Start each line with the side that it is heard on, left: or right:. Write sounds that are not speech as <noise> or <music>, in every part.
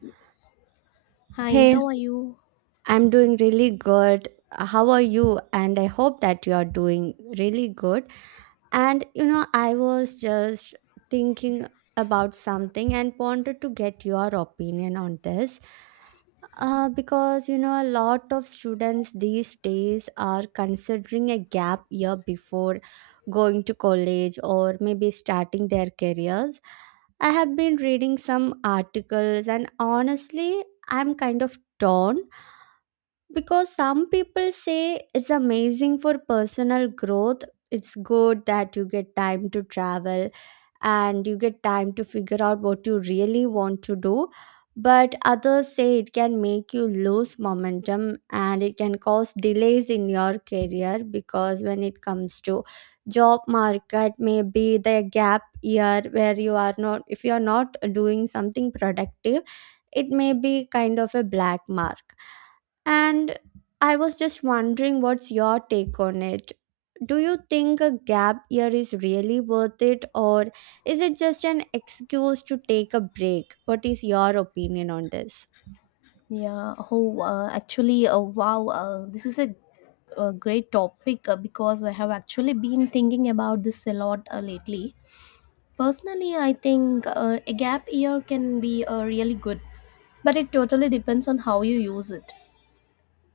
left: Yes. Hi,
right: Hey,
left: how are you?
right: I'm doing really good. How are you? And I hope that you are doing really good. And I was just thinking about something and wanted to get your opinion on this. Because a lot of students these days are considering a gap year before going to college or maybe starting their careers. I have been reading some articles, and honestly, I'm kind of torn because some people say it's amazing for personal growth. It's good that you get time to travel and you get time to figure out what you really want to do. But others say it can make you lose momentum, and it can cause delays in your career, because when it comes to job market, maybe the gap year, where you are not doing something productive, it may be kind of a black mark. And I was just wondering, what's your take on it? Do you think a gap year is really worth it, or is it just an excuse to take a break? What is your opinion on this?
left: Yeah. Wow. This is a great topic because I have actually been thinking about this a lot lately. Personally, I think a gap year can be really good, but it totally depends on how you use it.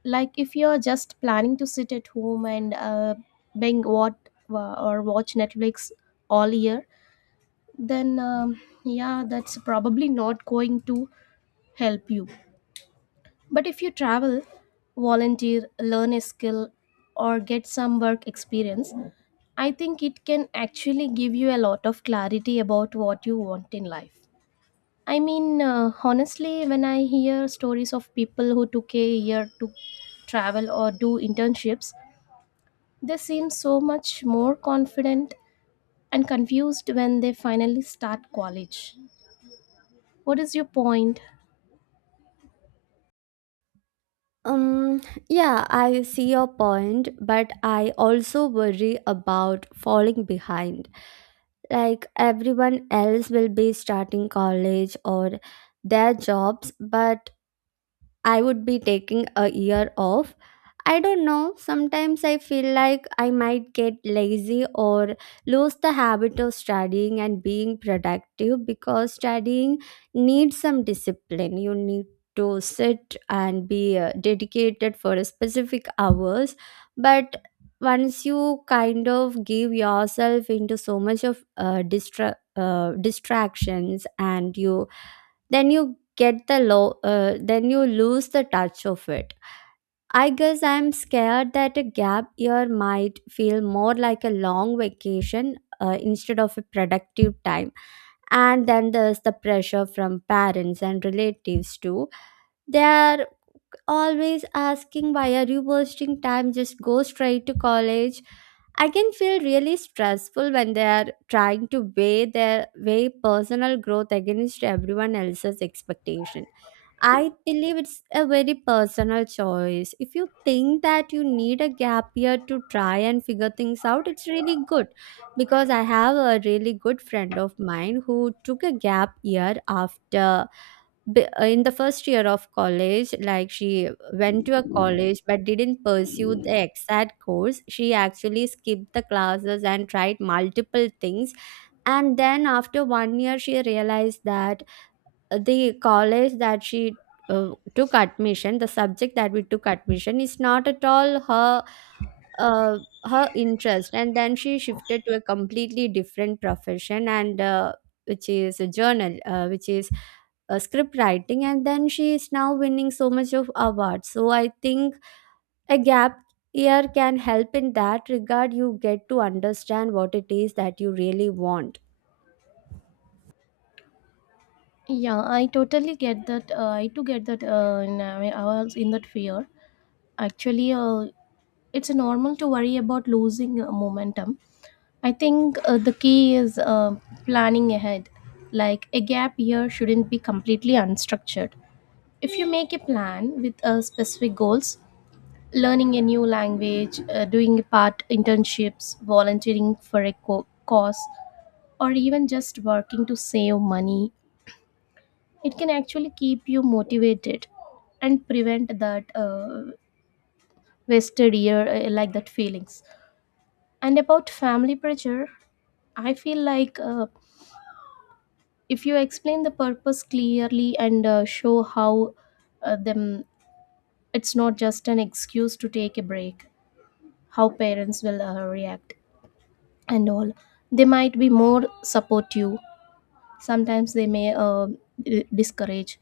left: Like if you're just planning to sit at home and bang what or watch Netflix all year, then yeah, that's probably not going to help you. But if you travel, volunteer, learn a skill, or get some work experience, I think it can actually give you a lot of clarity about what you want in life. I mean, honestly, when I hear stories of people who took a year to travel or do internships, they seem so much more confident and confused when they finally start college. What is your point?
right: Um, yeah, I see your point, but I also worry about falling behind. Like, everyone else will be starting college or their jobs, but I would be taking a year off. I don't know. Sometimes I feel like I might get lazy or lose the habit of studying and being productive, because studying needs some discipline. You need to sit and be dedicated for a specific hours. But once you kind of give yourself into so much of distractions, and you then you get the low, then you lose the touch of it. I guess I'm scared that a gap year might feel more like a long vacation instead of a productive time. And then there's the pressure from parents and relatives too. They are always asking, why are you wasting time, just go straight to college. I can feel really stressful when they are trying to weigh their weigh personal growth against everyone else's expectation. I believe it's a very personal choice. If you think that you need a gap year to try and figure things out, it's really good. Because I have a really good friend of mine who took a gap year after in the first year of college. Like, she went to a college but didn't pursue the exact course. She actually skipped the classes and tried multiple things, and then after one year she realized that the college that she uh, took admission, the subject that we took admission is not at all her, uh, interest. And then she shifted to a completely different profession, and which is a journal, which is script writing. And then she is now winning so much of awards. So I think a gap year can help in that regard. You get to understand what it is that you really want.
left: Yeah, I totally get that. I too get that. And I was in that fear. Actually, it's normal to worry about losing momentum. I think the key is planning ahead. Like a gap year shouldn't be completely unstructured. If you make a plan with specific goals, learning a new language, doing a part internships, volunteering for a cause, or even just working to save money, it can actually keep you motivated and prevent that wasted year, like that feelings. And about family pressure, I feel like if you explain the purpose clearly and show how them, it's not just an excuse to take a break, how parents will react and all, they might be more supportive. Sometimes they may discourage,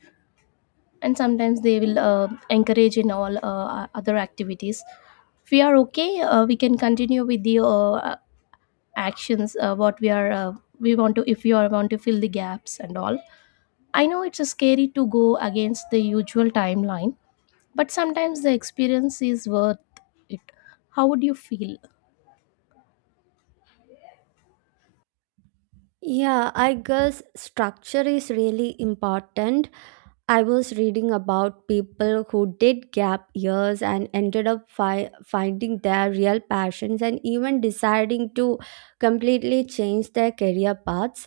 left: and sometimes they will encourage in all other activities. If we are okay, we can continue with the actions what we are, we want to, if you are want to fill the gaps and all. I know it's scary to go against the usual timeline, but sometimes the experience is worth it. How would you feel?
right: Yeah, I guess structure is really important. I was reading about people who did gap years and ended up finding their real passions and even deciding to completely change their career paths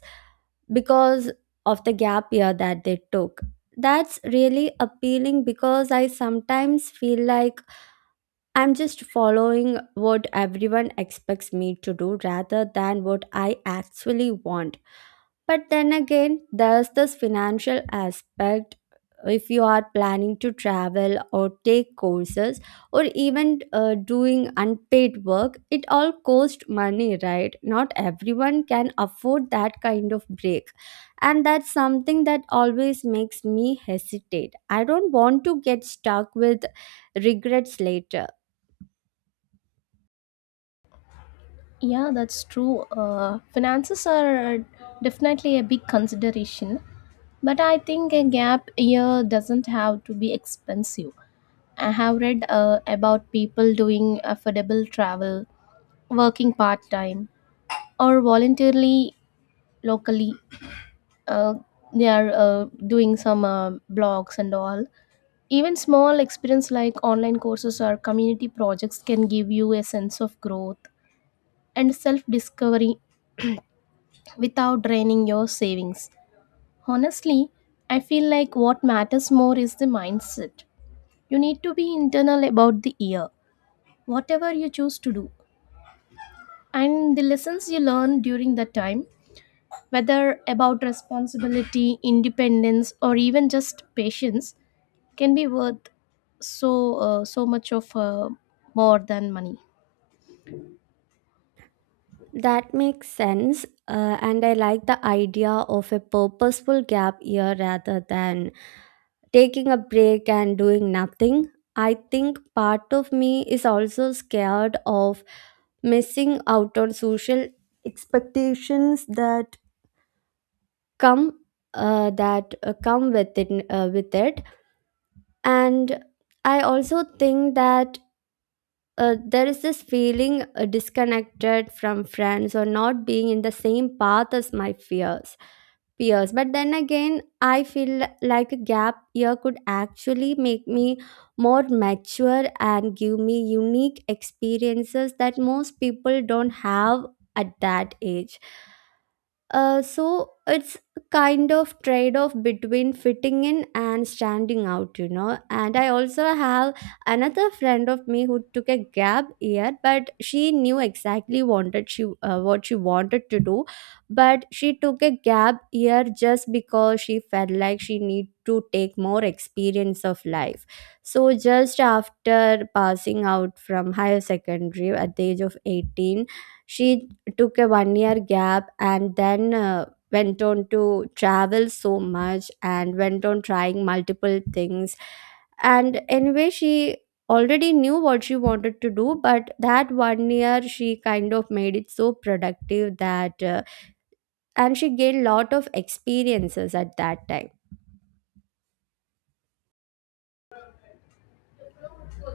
right: because of the gap year that they took. That's really appealing, because I sometimes feel like I'm just following what everyone expects me to do rather than what I actually want. But then again, there's this financial aspect. If you are planning to travel or take courses or even doing unpaid work, it all costs money, right? Not everyone can afford that kind of break, and that's something that always makes me hesitate. I don't want to get stuck with regrets later.
left: Yeah, that's true. Finances are definitely a big consideration, but I think a gap year doesn't have to be expensive. I have read about people doing affordable travel, working part time, or voluntarily locally. Uh, they are doing some blogs and all. Even small experience like online courses or community projects can give you a sense of growth and self discovery without draining your savings. Honestly, I feel like what matters more is the mindset. You need to be internal about the year, whatever you choose to do, and the lessons you learn during that time, whether about responsibility, independence, or even just patience, can be worth so much of more than money.
right: That makes sense, and I like the idea of a purposeful gap year rather than taking a break and doing nothing. I think part of me is also scared of missing out on social expectations come that come with it and I also think that there is this feeling disconnected from friends or not being in the same path as my fears peers. But then again, I feel like a gap year could actually make me more mature and give me unique experiences that most people don't have at that age. So it's a kind of trade off between fitting in and standing out. And I also have another friend of me who took a gap year, but she knew exactly wanted she what she wanted to do, but she took a gap year just because she felt like she need to take more experience of life. So just after passing out from higher secondary at the age of 18, she took a one year gap, and then went on to travel so much and went on trying multiple things. And anyway, she already knew what she wanted to do, but that one year she kind of made it so productive that and she gained lot of experiences at that time.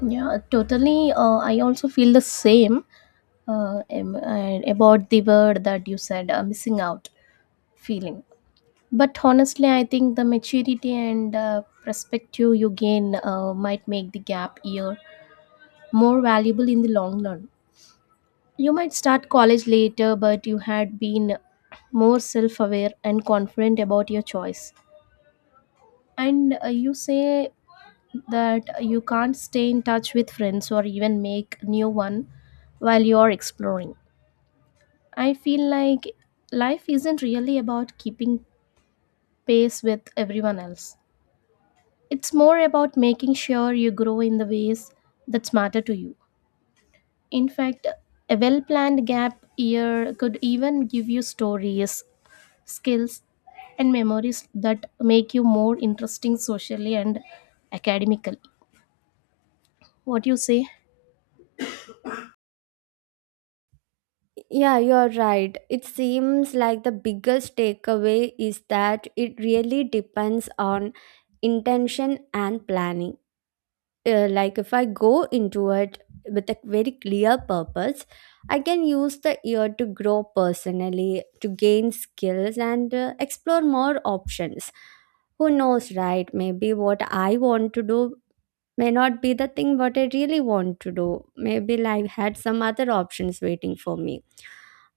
left: Yeah, totally. I also feel the same, and about the word that you said, missing out feeling. But honestly, I think the maturity and perspective you gain might make the gap year more valuable in the long run. You might start college later, but you had been more self aware and confident about your choice. And you say that you can't stay in touch with friends or even make new one while you're exploring. I feel like life isn't really about keeping pace with everyone else. It's more about making sure you grow in the ways that matter to you. In fact, a well planned gap year could even give you stories, skills, and memories that make you more interesting socially and academically. What you say?
right: Yeah, you're right, it seems like the biggest takeaway is that it really depends on intention and planning. Like, if I go into it with a very clear purpose, I can use the year to grow personally, to gain skills, and explore more options. Who knows, right? Maybe what I want to do may not be the thing what I really want to do. Maybe I had some other options waiting for me.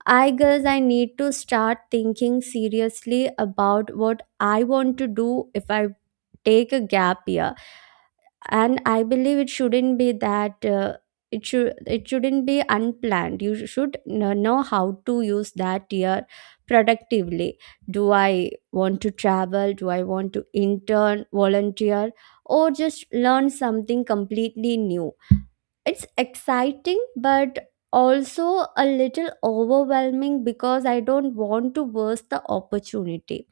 right: I guess I need to start thinking seriously about what I want to do if I take a gap year. And I believe it shouldn't be that it should it shouldn't be unplanned. You should know how to use that year productively. Do I want to travel? Do I want to intern, volunteer, or just learn something completely new? It's exciting, but also a little overwhelming because I don't want to waste the opportunity.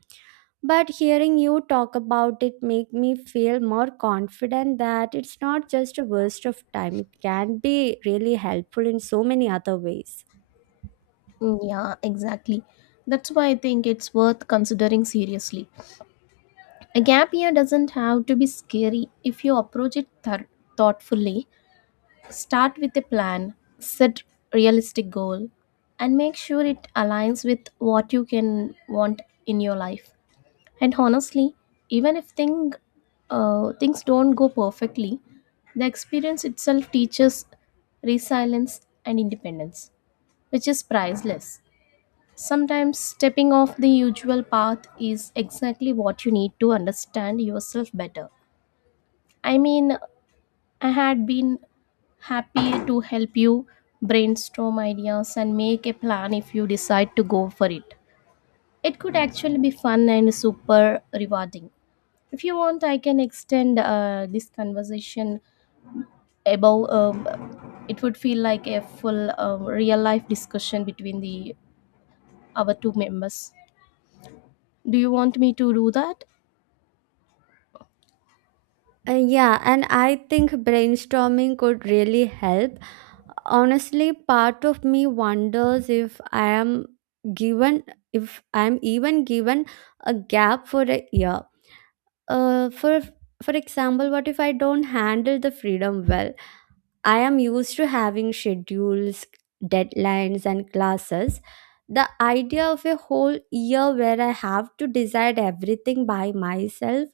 right: But hearing you talk about it make me feel more confident that it's not just a waste of time. It can be really helpful in so many other ways.
left: Mm, yeah, exactly. That's why I think it's worth considering seriously. A gap year doesn't have to be scary if you approach it thoughtfully. Start with a plan, set realistic goal, and make sure it aligns with what you can want in your life. And honestly, even if things don't go perfectly, the experience itself teaches resilience and independence, which is priceless. Sometimes stepping off the usual path is exactly what you need to understand yourself better. I mean, I had been happy to help you brainstorm ideas and make a plan if you decide to go for it. It could actually be fun and super rewarding. If you want, I can extend this conversation above. It would feel like a full real life discussion between the our two members. Do you want me to do that?
right: Yeah, and I think brainstorming could really help. Honestly, part of me wonders given, if I am even given a gap for a year. Uh, for for example, what if I don't handle the freedom well? I am used to having schedules, deadlines, and classes. The idea of a whole year where I have to decide everything by myself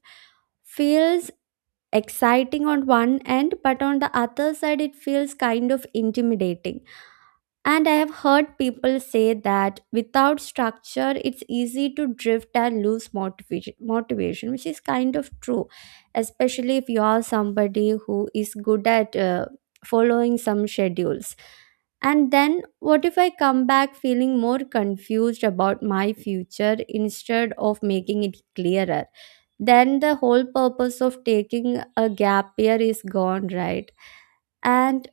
right: feels exciting on one end, but on the other side, it feels kind of intimidating. And I have heard people say that without structure, it's easy to drift and lose motivation, which is kind of true, especially if you are somebody who is good at following some schedules. And then, what if I come back feeling more confused about my future instead of making it clearer? Then the whole purpose of taking a gap year is gone, right? And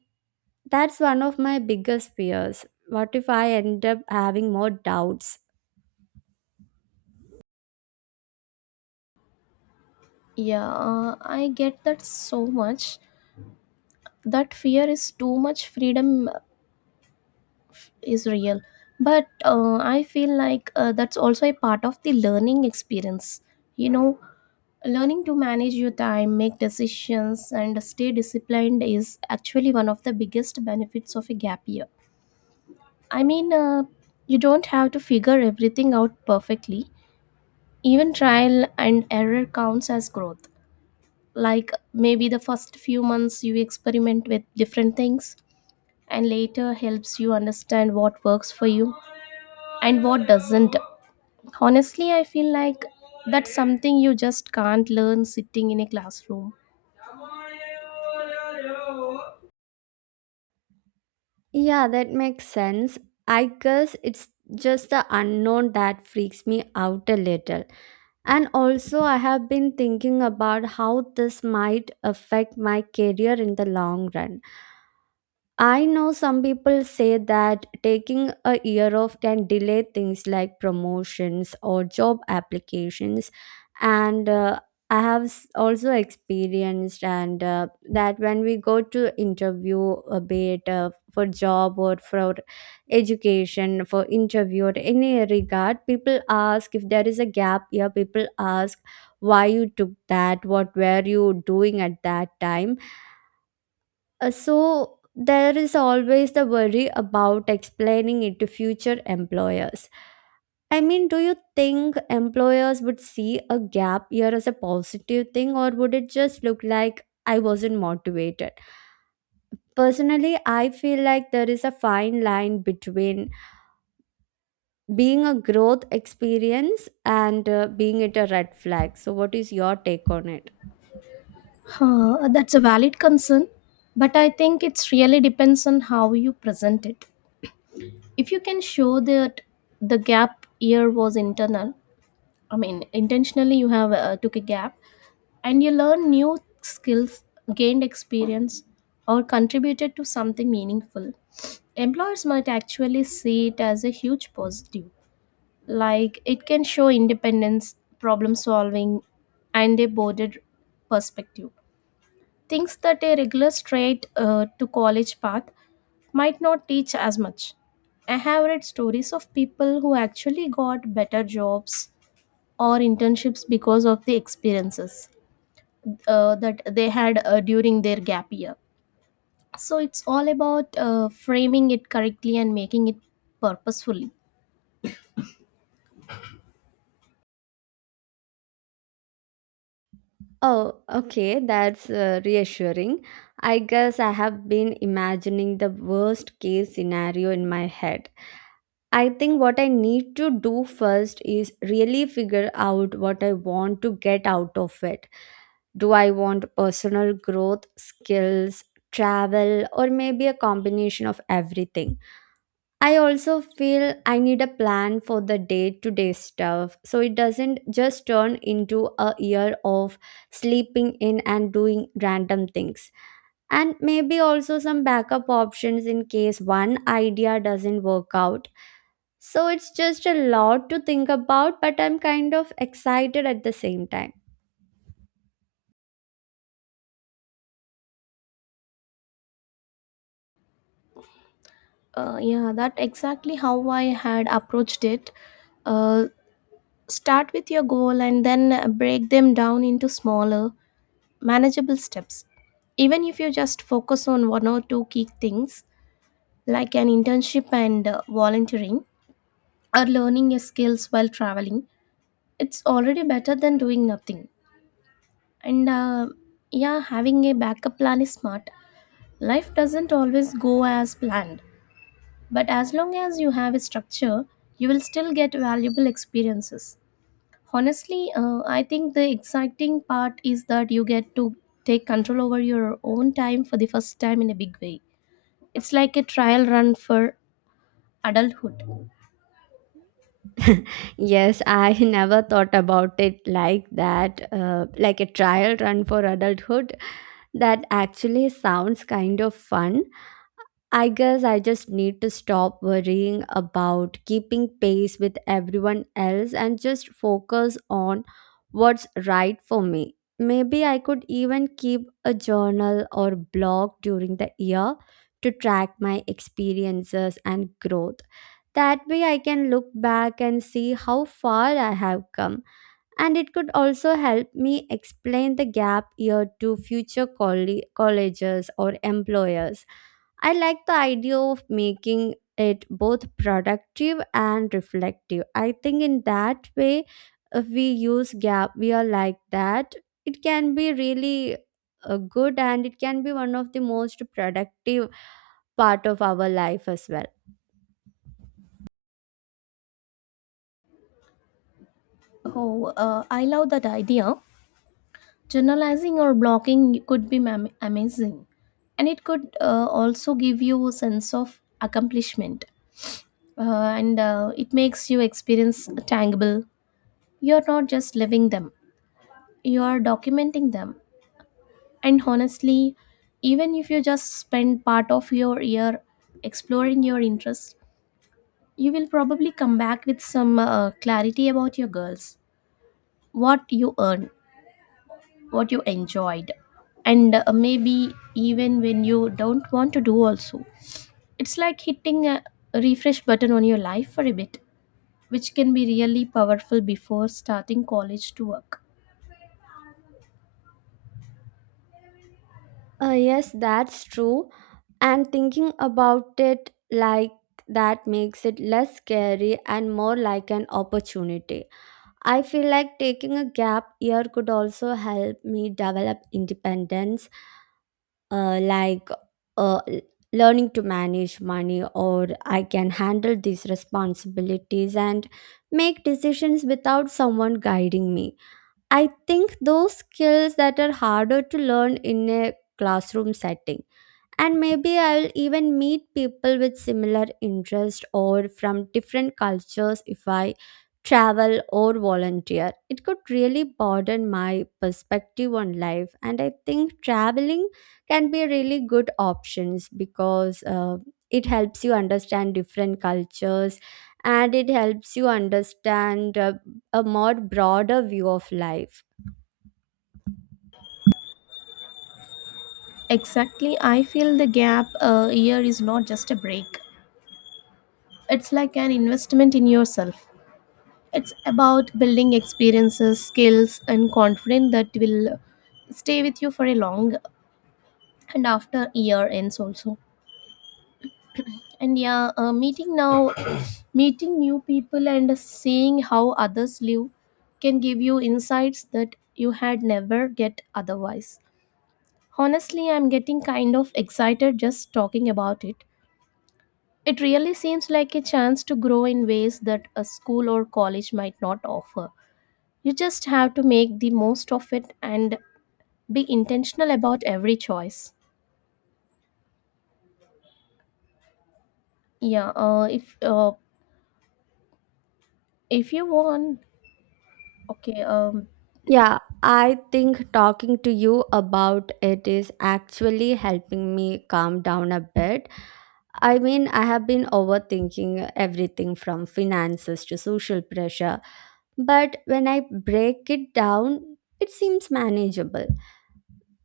right: that's one of my biggest fears. What if I end up having more doubts?
left: Yeah, I get that so much. That fear is too much freedom is real, but I feel like that's also a part of the learning experience, you know. Learning to manage your time, make decisions, and stay disciplined is actually one of the biggest benefits of a gap year. I mean, you don't have to figure everything out perfectly. Even trial and error counts as growth. Like maybe the first few months you experiment with different things, and later helps you understand what works for you and what doesn't. Honestly, I feel like that's something you just can't learn sitting in a classroom.
right: Yeah, that makes sense. I guess it's just the unknown that freaks me out a little. And also, I have been thinking about how this might affect my career in the long run. I know some people say that taking a year off can delay things like promotions or job applications. And I have also experienced and that when we go to interview a bit for job or for education, for interview or any regard, people ask if there is a gap year, people ask why you took that, what were you doing at that time. So there is always the worry about explaining it to future employers. I mean, do you think employers would see a gap year as a positive thing, or would it just look like I wasn't motivated? Personally, I feel like there is a fine line between being a growth experience and being it a red flag. So, what is your take on it?
left: Huh, that's a valid concern, but I think it really depends on how you present it. If you can show that the gap year was internal, I mean, intentionally you have took a gap, and you learn new skills, gained experience, or contributed to something meaningful, employers might actually see it as a huge positive. Like it can show independence, problem solving, and a broader perspective, things that a regular straight to college path might not teach as much. I have read stories of people who actually got better jobs or internships because of the experiences that they had during their gap year. So it's all about framing it correctly and making it purposefully.
right: Oh, okay, that's reassuring. I guess I have been imagining the worst case scenario in my head. I think what I need to do first is really figure out what I want to get out of it. Do I want personal growth, skills, travel, or maybe a combination of everything? I also feel I need a plan for the day to day stuff so it doesn't just turn into a year of sleeping in and doing random things. And maybe also some backup options in case one idea doesn't work out. So it's just a lot to think about, but I'm kind of excited at the same time.
left: Yeah, that exactly how I had approached it. Uh, Start with your goal and then break them down into smaller, manageable steps. Even if you just focus on one or two key things, like an internship and volunteering, or learning your skills while traveling, it's already better than doing nothing. And yeah, having a backup plan is smart. Life doesn't always go as planned. But as long as you have a structure, you will still get valuable experiences. Honestly, I think the exciting part is that you get to take control over your own time for the first time in a big way. It's like a trial run for adulthood.
right: Yes, I <laughs> never thought about it like that, like a trial run for adulthood. That actually sounds kind of fun. I guess I just need to stop worrying about keeping pace with everyone else and just focus on what's right for me. Maybe I could even keep a journal or blog during the year to track my experiences and growth. That way, I can look back and see how far I have come. And it could also help me explain the gap year to future colleges or employers. I like the idea of making it both productive and reflective. I think in that way, if we use gap year like that, it can be really good, and it can be one of the most productive part of our life as well.
left: Oh, I love that idea. Journalizing or blogging could be amazing, and it could also give you a sense of accomplishment, and it makes you experience tangible. You're not just living them; you're documenting them. And honestly, even if you just spend part of your year exploring your interests, you will probably come back with some clarity about your girls, what you earned, what you enjoyed, and maybe even when you don't want to do also. It's like hitting a refresh button on your life for a bit, which can be really powerful before starting college to work.
right: Yes, that's true. And thinking about it like that makes it less scary and more like an opportunity. I feel like taking a gap year could also help me develop independence, uh, like uh, l- learning to manage money, or I can handle these responsibilities and make decisions without someone guiding me. I think those skills that are harder to learn in a classroom setting, and maybe I'll even meet people with similar interest or from different cultures if I travel or volunteer. It could really broaden my perspective on life, and I think traveling can be really good options because it helps you understand different cultures, and it helps you understand a more broader view of life.
left: Exactly. I feel the gap a year is not just a break. It's like an investment in yourself. It's about building experiences, skills, and confidence that will stay with you for a long and after year ends also. And yeah, meeting now, <coughs> <clears throat> meeting new people and seeing how others live can give you insights that you had never get otherwise. Honestly, I'm getting kind of excited just talking about it. It really seems like a chance to grow in ways that a school or college might not offer. You just have to make the most of it and be intentional about every choice. Yeah, if you want, okay,
right: Yeah, I think talking to you about it is actually helping me calm down a bit. I mean, I have been overthinking everything from finances to social pressure, but when I break it down, it seems manageable.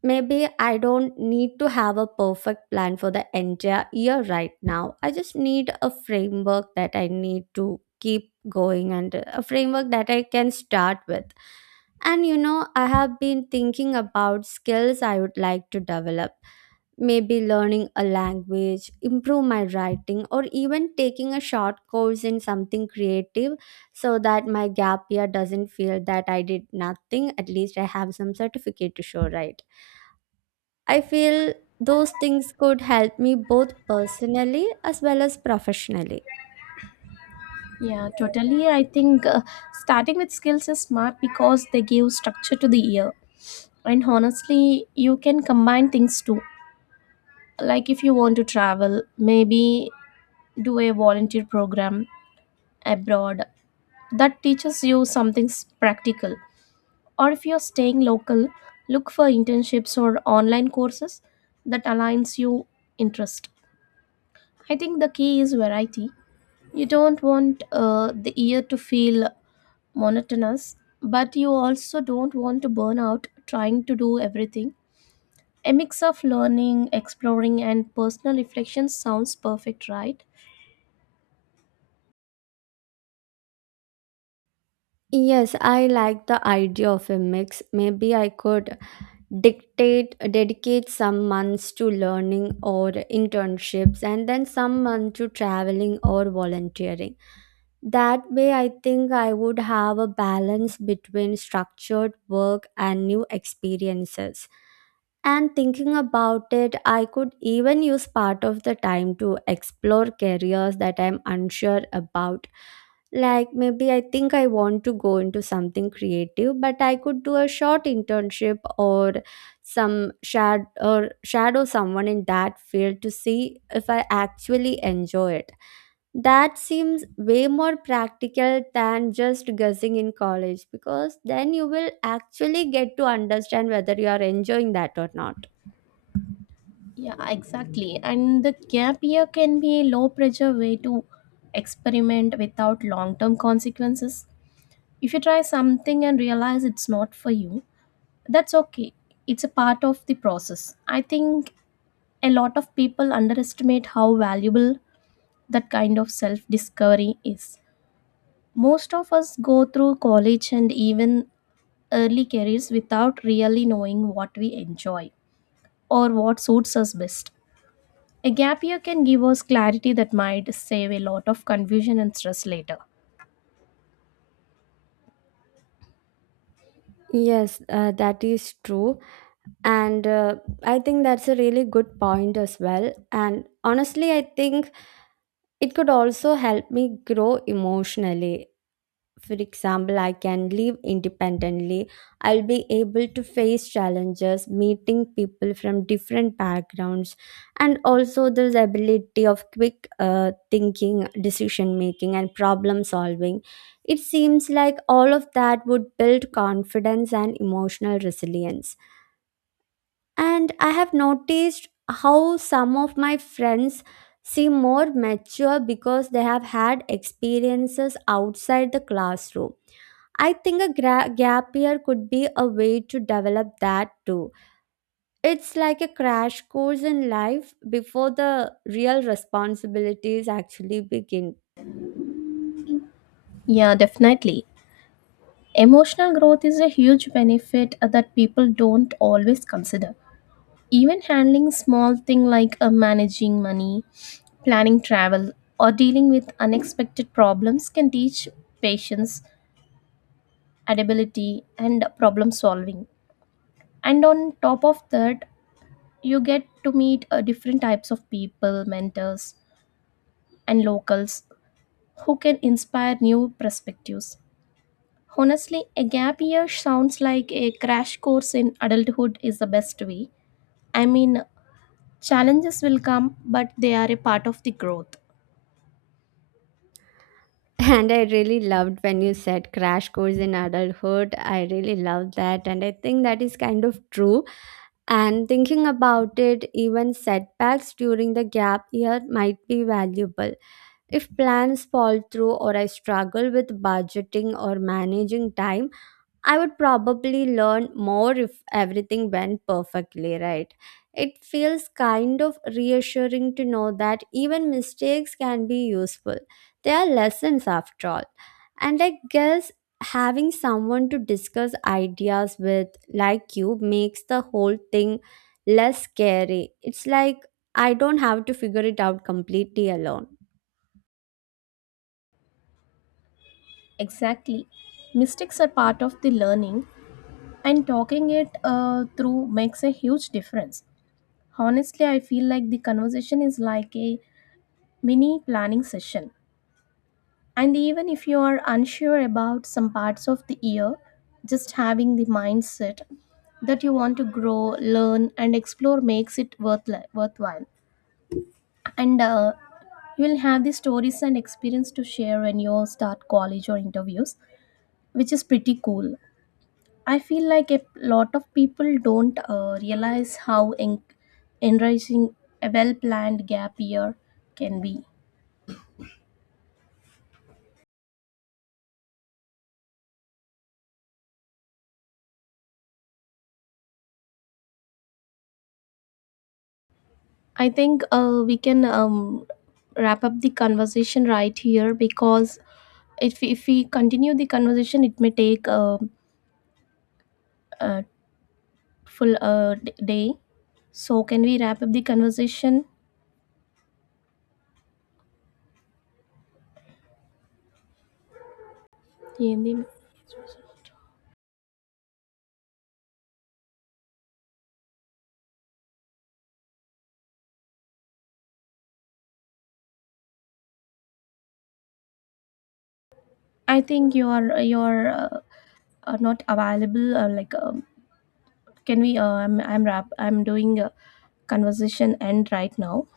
right: Maybe I don't need to have a perfect plan for the entire year right now. I just need a framework that I need to keep going and a framework that I can start with. And you know, I have been thinking about skills I would like to develop. Maybe learning a language, improve my writing, or even taking a short course in something creative so that my gap year doesn't feel that I did nothing. At least I have some certificate to show, right? I feel those things could help me both personally as well as professionally.
left: Yeah, totally. I think starting with skills is smart because they give structure to the year. And honestly, you can combine things too. Like if you want to travel, maybe do a volunteer program abroad that teaches you something practical. Or if you're staying local, look for internships or online courses that aligns your interest. I think the key is variety. You don't want the year to feel monotonous, but you also don't want to burn out trying to do everything. A mix of learning, exploring, and personal reflection sounds perfect, right?
right: Yes, I like the idea of a mix. Maybe I could dictate dedicate some months to learning or internships and then some month to traveling or volunteering. That way, I think I would have a balance between structured work and new experiences. And thinking about it, I could even use part of the time to explore careers that I'm unsure about. Like maybe I think I want to go into something creative, but I could do a short internship or some shad or shadow someone in that field to see if I actually enjoy it. That seems way more practical than just guessing in college, because then you will actually get to understand whether you are enjoying that or not.
left: Yeah, exactly. And the gap year can be a low pressure way to experiment without long term consequences. If you try something and realize it's not for you, that's okay. It's a part of the process. I think a lot of people underestimate how valuable that kind of self discovery is. Most of us go through college and even early careers without really knowing what we enjoy or what suits us best. A gap year can give us clarity that might save a lot of confusion and stress later.
right: Yes, that is true. And I think that's a really good point as well. And honestly, I think it could also help me grow emotionally. For example, I can live independently. I'll be able to face challenges, meeting people from different backgrounds, and also this ability of quick thinking, decision making, and problem solving. It seems like all of that would build confidence and emotional resilience. And I have noticed how some of my friends seem more mature because they have had experiences outside the classroom. I think a gap year could be a way to develop that too. It's like a crash course in life before the real responsibilities actually begin.
left: Yeah, definitely. Emotional growth is a huge benefit that people don't always consider. Even handling small things like managing money, planning travel, or dealing with unexpected problems can teach patience, adaptability, and problem solving. And on top of that, you get to meet different types of people, mentors, and locals who can inspire new perspectives. Honestly, a gap year sounds like a crash course in adulthood is the best way. I mean, challenges will come, but they are a part of the growth.
right: And I really loved when you said crash course in adulthood. I really loved that. And I think that is kind of true. And thinking about it, even setbacks during the gap year might be valuable. If plans fall through, or I struggle with budgeting or managing time, I would probably learn more if everything went perfectly right. It feels kind of reassuring to know that even mistakes can be useful. They are lessons after all. And I guess having someone to discuss ideas with, like you, makes the whole thing less scary. It's like I don't have to figure it out completely alone.
left: Exactly. Mistakes are part of the learning, and talking it through makes a huge difference. Honestly, I feel like the conversation is like a mini planning session. And even if you are unsure about some parts of the year, just having the mindset that you want to grow, learn, and explore makes it worth worthwhile. And you will have the stories and experience to share when you start college or interviews, which is pretty cool. I feel like a lot of people don't realize how enriching a well planned gap year can be. I think we can wrap up the conversation right here because if we continue the conversation, it may take a full day. So can we wrap up the conversation? Hindi- I think you are not available. Like, can we? I'm wrap. I'm doing a conversation end right now.